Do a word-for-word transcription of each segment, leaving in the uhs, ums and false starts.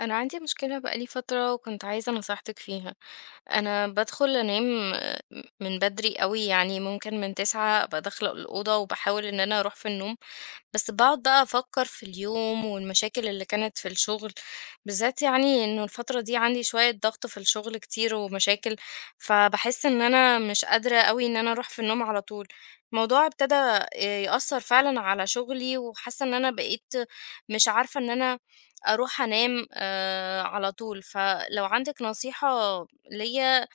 أنا عندي مشكلة بقى لي فترة وكنت عايزة نصيحتك فيها. أنا بادخل أنام آه، من بدري أوي، يعني ممكن من تسعة أبقى داخلة الأوضة وباحاول إن أنا أروح في النوم، بس باقعد بقى أفكر في اليوم والمشاكل اللي كانت في الشغل، بالذات يعني إنه الفترة دي عندي شوية ضغط في الشغل كتير ومشاكل، فباحس إن أنا مش قادرة أوي إن أنا أروح في النوم على طول. الموضوع ابتدى آه، يأثر فعلًا على شغلي وحاسة إن أنا بقيت مش عارفة إن أنا أروح أنام آآ على طول، فلو عندِك نصيحة ليّا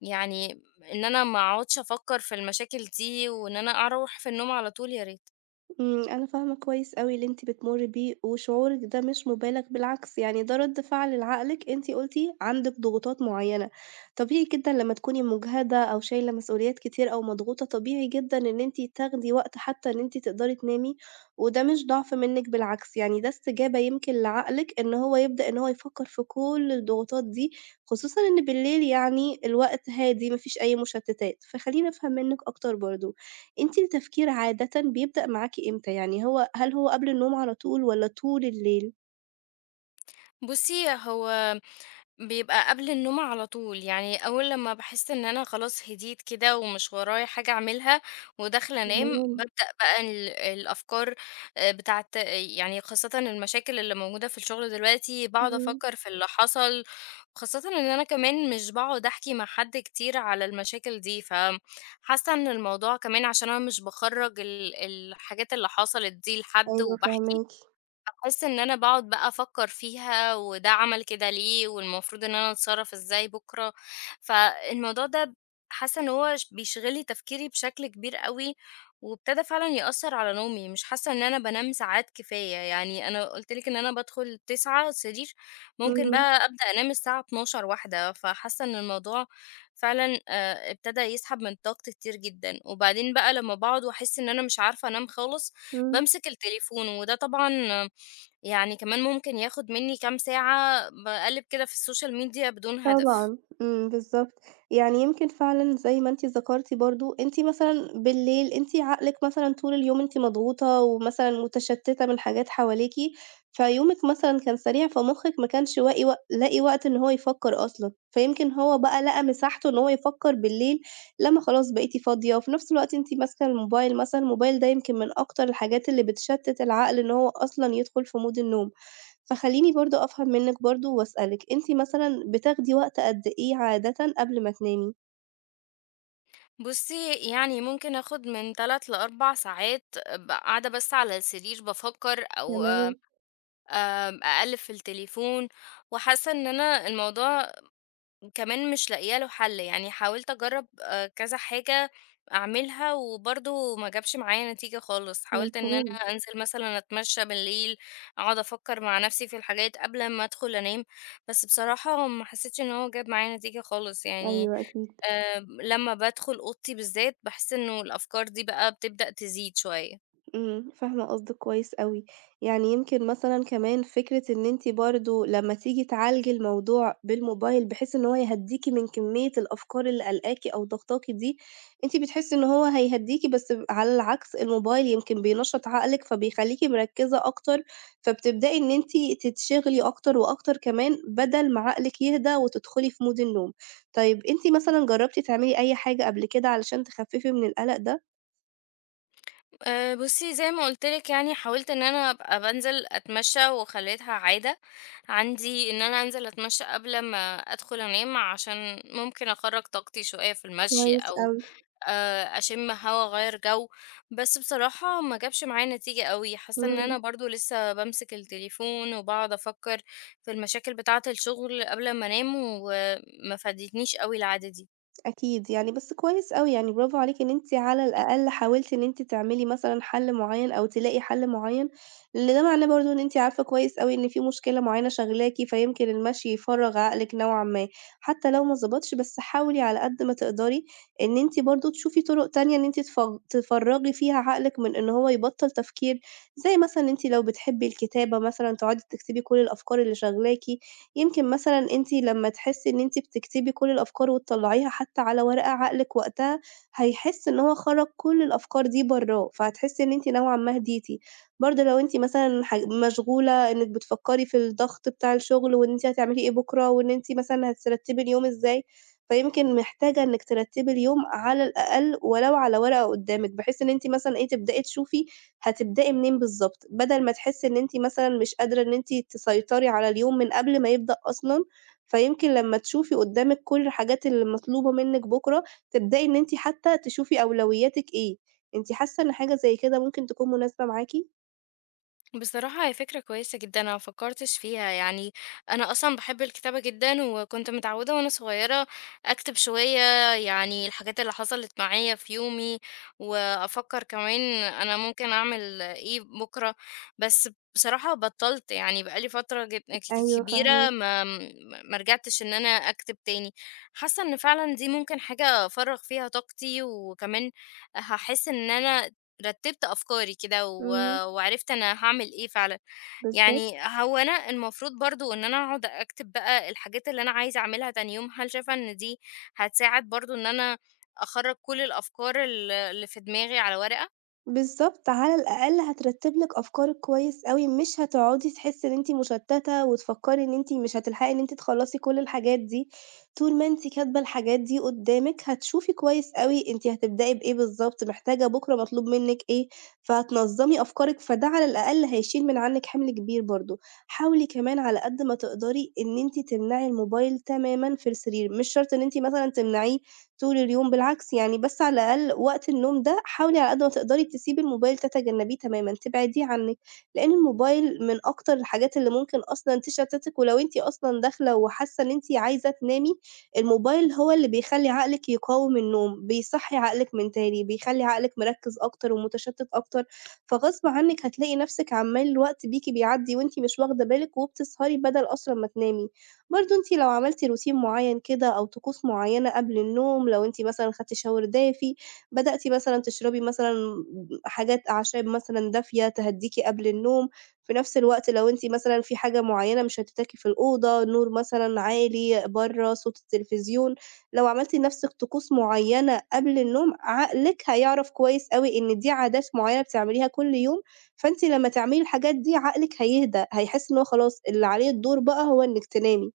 يعني إن أنا ما أقعدش أفكّر في المشاكل دي وإن أنا أروح في النوم على طول يا ريت. إمم، أنا فاهمة كويس أوي اللي أنتِ بتمُرّي بيه، وشعورِك ده مش مُبالغ بالعكس، يعني ده رَد فعل لعقلِك، أنتِ قُلتِ عندِك ضغوطات معيّنة، طبيعي جدًا لمّا تكوني مُجهدة أو شايلة مسؤوليات كتير أو مضغوطة، طبيعي جدًا إن أنتِ تاخدي وقت حتى إن أنتِ تقدري تنامي، وده مش ضعف منِّك بالعكس، يعني ده استجابة يمكن لعقلِك إن هو يبدأ إن هو يفكّر في كل الضغوطات دي، خصوصًا إن بالليل يعني الوقت هادي ما فيش أي مُشتّتات، فخلّيني أفهم منِّك أكتر برضه. أنتِ التفكير عادةً بيبدأ معاكِ إمتى؟ يعني هو هل هو قبل النوم على طول والّا طول الليل؟ بُصّي، هو بيبقى قبل النوم على طول، يعني اول لما بحس ان انا خلاص هديت كده ومش ورايا حاجة اعملها وداخلة انام النوم، ببدأ بقى ال- الافكار آه، بتاعت، يعني خاصة المشاكل اللي موجودة في الشغل دلوقتي، بقعد إمم. افكر في اللي حصل، خاصة ان انا كمان مش بقعد احكي مع حد كتير على المشاكل دي، فحاسة ان الموضوع كمان عشان انا مش بخرج ال- الحاجات اللي حصلت دي لحد أيوه وبحكي. فاهماكِ. باحس إن أنا باقعد بقى أفكّر فيها وده عمل كده ليه، والمفروض إن أنا أتصرّف إزاي بُكرة، فالموضوع ده حاسة إن هو ش بيشغل لي تفكيري بشكل كبير أوي، وابتدى فعلًا يأثّر على نومي، مش حاسة إن أنا بانام ساعات كفاية، يعني أنا قُلت لِك إن أنا بادخل تسعة السرير، ممكن إمم، بقى أبدأ أنام الساعة اتناشر، واحدة، فحاسة إن الموضوع فعلًا آآ، ابتدى يسحب من طاقتي كتير جدًا، وبعدين بقى لمّا باقعد وأحس إن أنا مش عارفة أنام خالص، إمم. بامسك التليفون، وده طبعًا يعني كمان ممكن ياخد مني كام ساعة باقلِّب كده في السوشيال ميديا بدون هدف. طبعًا، إمم، بالضبط، يعني يمكن فعلًا زي ما أنتِ ذكرتِ برضه، أنتِ مثلًا بالليل أنتِ عقلِك مثلًا طول اليوم أنتِ مضغوطة ومثلًا متشتتة من حاجات حواليكِ، فيومِك مثلًا كان سريع، فمخِّك ما كانش واقي وق لاقي وقت إن هو يفكّر أصلًا، فيمكن هو بقى لقى مساحته إن هو يفكّر بالليل لمّا خلاص بقيتِ فاضية، وفي نفس الوقت أنتِ ماسكة الموبايل مثلًا، الموبايل ده يمكن من أكتر الحاجات اللي بتشتت العقل إن هو أصلًا يدخل في مود النوم. فخلّيني برضه أفهم منِّك برضه وأسألِك، أنتِ مثلًا بتاخدي وقت قد إيه عادةً قبل ما تنامي؟ بُصّي، يعني ممكن آخد من ثلاث لأربع ساعات ب قاعدة بس على السرير بافكّر أو تمام، آآ أقلِّب في التليفون، وحاسّة إن أنا الموضوع وكمان مش لاقية له حل، يعني حاولت أجرب آه، كذا حاجة أعملها وبرضه ما جابش معايا نتيجة خالص، حاولت إن أنا مفهوم، أنزل مثلا أتمشى بالليل، أقعد أفكر مع نفسي في الحاجات قبل ما أدخل أنام، بس بصراحة ما حسيتش إن هو جاب معايا نتيجة خالص، يعني أيوه أكيد. آه، لما بدخل أوضتي بالذات بحس إنه الأفكار دي بقى بتبدأ تزيد شوية. إمم، فاهمة قصدِك كويس أوي، يعني يمكن مثلًا كمان فكرة إن أنتِ برضه لمّا تيجي تعالجي الموضوع بالموبايل، بحيث إن هو يهدّيكِ من كمية الأفكار اللي قالقاكِ أو ضاغطاكِ دي، أنتِ بتحسّي إن هو هيهدّيكِ بس ب على العكس الموبايل يمكن بينشّط عقلِك، فبيخلّيكِ مركّزة أكتر، فبتبدئي إن أنتِ تتشغلي أكتر وأكتر كمان، بدل ما عقلِك يهدى وتدخلي في mood النوم. طيب أنتِ مثلًا جرّبتِ تعملي أي حاجة قبل كده علشان تخفّفي من القلق ده؟ آآ بُصّي، زي ما قُلت لِك يعني حاولت إن أنا أبقى بانزل أتمشّى وخلّيتها عادة عندي إن أنا أنزل أتمشّى قبل ما أدخل أنام، عشان ممكن أخرّج طاقتي شوية في المشي كويس أو أوي، آآ أشم هوا أغيّر جو، بس بصراحة ما جابش معايا نتيجة أوي، حاسة إن أنا إمم. برضه لسه بامسك التليفون وباقعد أفكّر في المشاكل بتاعة الشغل قبل ما أنام، وما فادتنيش أوي العادة دي. أكيد، يعني بس كويس أوي، يعني برافو عليكِ إن أنتِ على الأقل حاولتِ إن أنتِ تعملي مثلًا حل معيّن أو تلاقي حل معيّن، لإن ده معناه برضه إن أنتِ عارفة كويس أوي إن في مشكلة معيّنة شاغلاكِ، فيمكن المشي يفرّغ عقلِك نوعًا ما، حتى لو ما ضبطش بس حاولي على قد ما تقدري إن أنتِ برضه تشوفي طرق تانية إن أنتِ تفغ تفرّغي فيها عقلِك من إن هو يبطّل تفكير، زي مثلًا إن أنتِ لو بتحبي الكتابة مثلًا تقعدي تكتبي كل الأفكار اللي شاغلاكِ، يمكن مثلًا أنتِ لمّا تحسّي إن أنتِ بتكتبي كل الأفكار وتطلّعيها حتى على ورقة، عقلِك وقتها هيحس إن هو خرّج كل الأفكار دي برّاه، فهتحسّي إن أنتِ نوعًا ما هديتِ. برضه لو أنتِ مثلًا ح مشغولة إنِّك بتفكّري في الضغط بتاع الشغل وإن أنتِ هتعملي إيه بُكرة وإن أنتِ مثلًا هترتّبي اليوم إزاي، فيمكن محتاجة إنِّك ترتّبي اليوم على الأقل ولو على ورقة قُدّامِك، بحيث إن أنتِ مثلًا إيه، تبدئي تشوفي هتبدئي منين بالضبط، بدل ما تحسّي إن أنتِ مثلًا مش قادرة إن أنتِ تسيطري على اليوم من قبل ما يبدأ أصلًا، فيمكن لمّا تشوفي قدّامِك كل الحاجات اللي مطلوبة منِّك بُكرة، تبدئي إن أنتِ حتى تشوفي أولوياتِك إيه، أنتِ حاسة إن حاجة زي كده ممكن تكون مناسبة معاكِ؟ بصراحة هي فكرة كويسة جدًا، أنا ما فكّرتش فيها، يعني أنا أصلًا باحب الكتابة جدًا، وكنت متعودة وأنا صغيّرة أكتب شوية يعني الحاجات اللي حصلت معايا في يومي، وأفكّر كمان أنا ممكن أعمل إيه بُكرة، بس بصراحة بطّلت، يعني بقى لي فترة جد كت أيوه كبيرة فاهماكِ، ما ما رجعتش إن أنا أكتب تاني، حاسّة إن فعلًا دي ممكن حاجة أفرّغ فيها طاقتي، وكمان هاحس إن أنا رتّبت أفكاري كده و إمم، وعرفت أنا هاعمل إيه فعلًا، بالضبط. يعني هو أنا المفروض برضه إن أنا أقعد أكتب بقى الحاجات اللي أنا عايزة أعملها تاني يوم، هل شايفة إن دي هتساعد برضه إن أنا أخرّج كل الأفكار ال اللي في دماغي على ورقة؟ بالضبط، على الأقل هترتّب لِك أفكارِك كويس أوي، مش هتقعدي تحسّي إن أنتِ مشتّتة وتفكّري إن أنتِ مش هتلحقي إن أنتِ تخلّصي كل الحاجات دي، طول ما أنتِ كاتبة الحاجات دي قدّامِك هتشوفي كويس أوي أنتِ هتبدئي بإيه بالضبط، محتاجة بُكرة مطلوب منِّك إيه، فهتنظّمي أفكارِك، فده على الأقل هيشيل من عنِّك حِمل كبير برضه. حاولي كمان على قد ما تقدري إن أنتِ تمنعي الموبايل تمامًا في السرير، مش شرط إن أنتِ مثلًا تمنعيه طول اليوم، بالعكس يعني بس على الأقل وقت النوم ده حاولي على قد ما تقدري تسيبي الموبايل تتجنبيه تمامًا، تبعديه عنِّك، لإن الموبايل من أكتر الحاجات اللي ممكن أصلًا تشتتِك، ولو أنتِ أصلًا داخلة وحاسة إن أنتِ عايزة تنامي، الموبايل هو اللي بيخلّي عقلِك يقاوم النوم، بيصحّي عقلِك من تاني، بيخلّي عقلِك مركّز أكتر ومتشتت أكتر، فغصب عنِّك هتلاقي نفسِك عمّال الوقت بيكِ بيعدّي وأنتِ مش واخدة بالِك، وبتسهري بدل أصلًا ما تنامي. برضه أنتِ لو عملتِ روتين معيّن كده أو طقوس معيّنة قبل النوم، لو أنتِ مثلًا خدتِ shower دافي، بدأتِ مثلًا تشربي مثلًا حاجات أعشاب مثلًا دافية تهدّيكِ قبل النوم، في نفس الوقت لو أنتِ مثلًا في حاجة معيّنة مشتتاكِ في الأوضة، نور مثلًا عالي، برّه صوت التلفزيون، لو عملتِ لنفسِك طقوس معيّنة قبل النوم، عقلِك هيعرف كويس أوي إن دي عادات معيّنة بتعمليها كل يوم، فأنتِ لمّا تعملي الحاجات دي عقلِك هيهدى، هيحس إن هو خلاص اللي عليه الدور بقى هو إنِّك تنامي.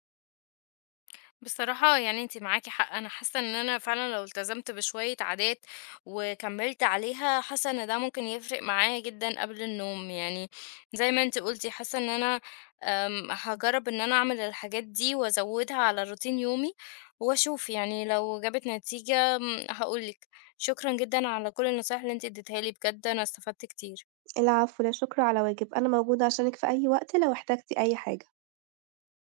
بصراحة يعني انتي معاكي حق، انا حاسة ان انا فعلا لو التزمت بشوية عادات وكملت عليها، حاسة ان ده ممكن يفرق معايا جدا قبل النوم، يعني زي ما انتي قلتي، حاسة ان انا أم، هجرب ان انا اعمل الحاجات دي وازودها على روتين يومي واشوف، يعني لو جابت نتيجة م، هقولك. شكرا جدا على كل النصايح اللي انتي اديتها لي، بجد انا استفدت كتير. العفو، لا شكر على واجب، أنا موجودة عشانِك في أي وقت لو احتجتِ أي حاجة.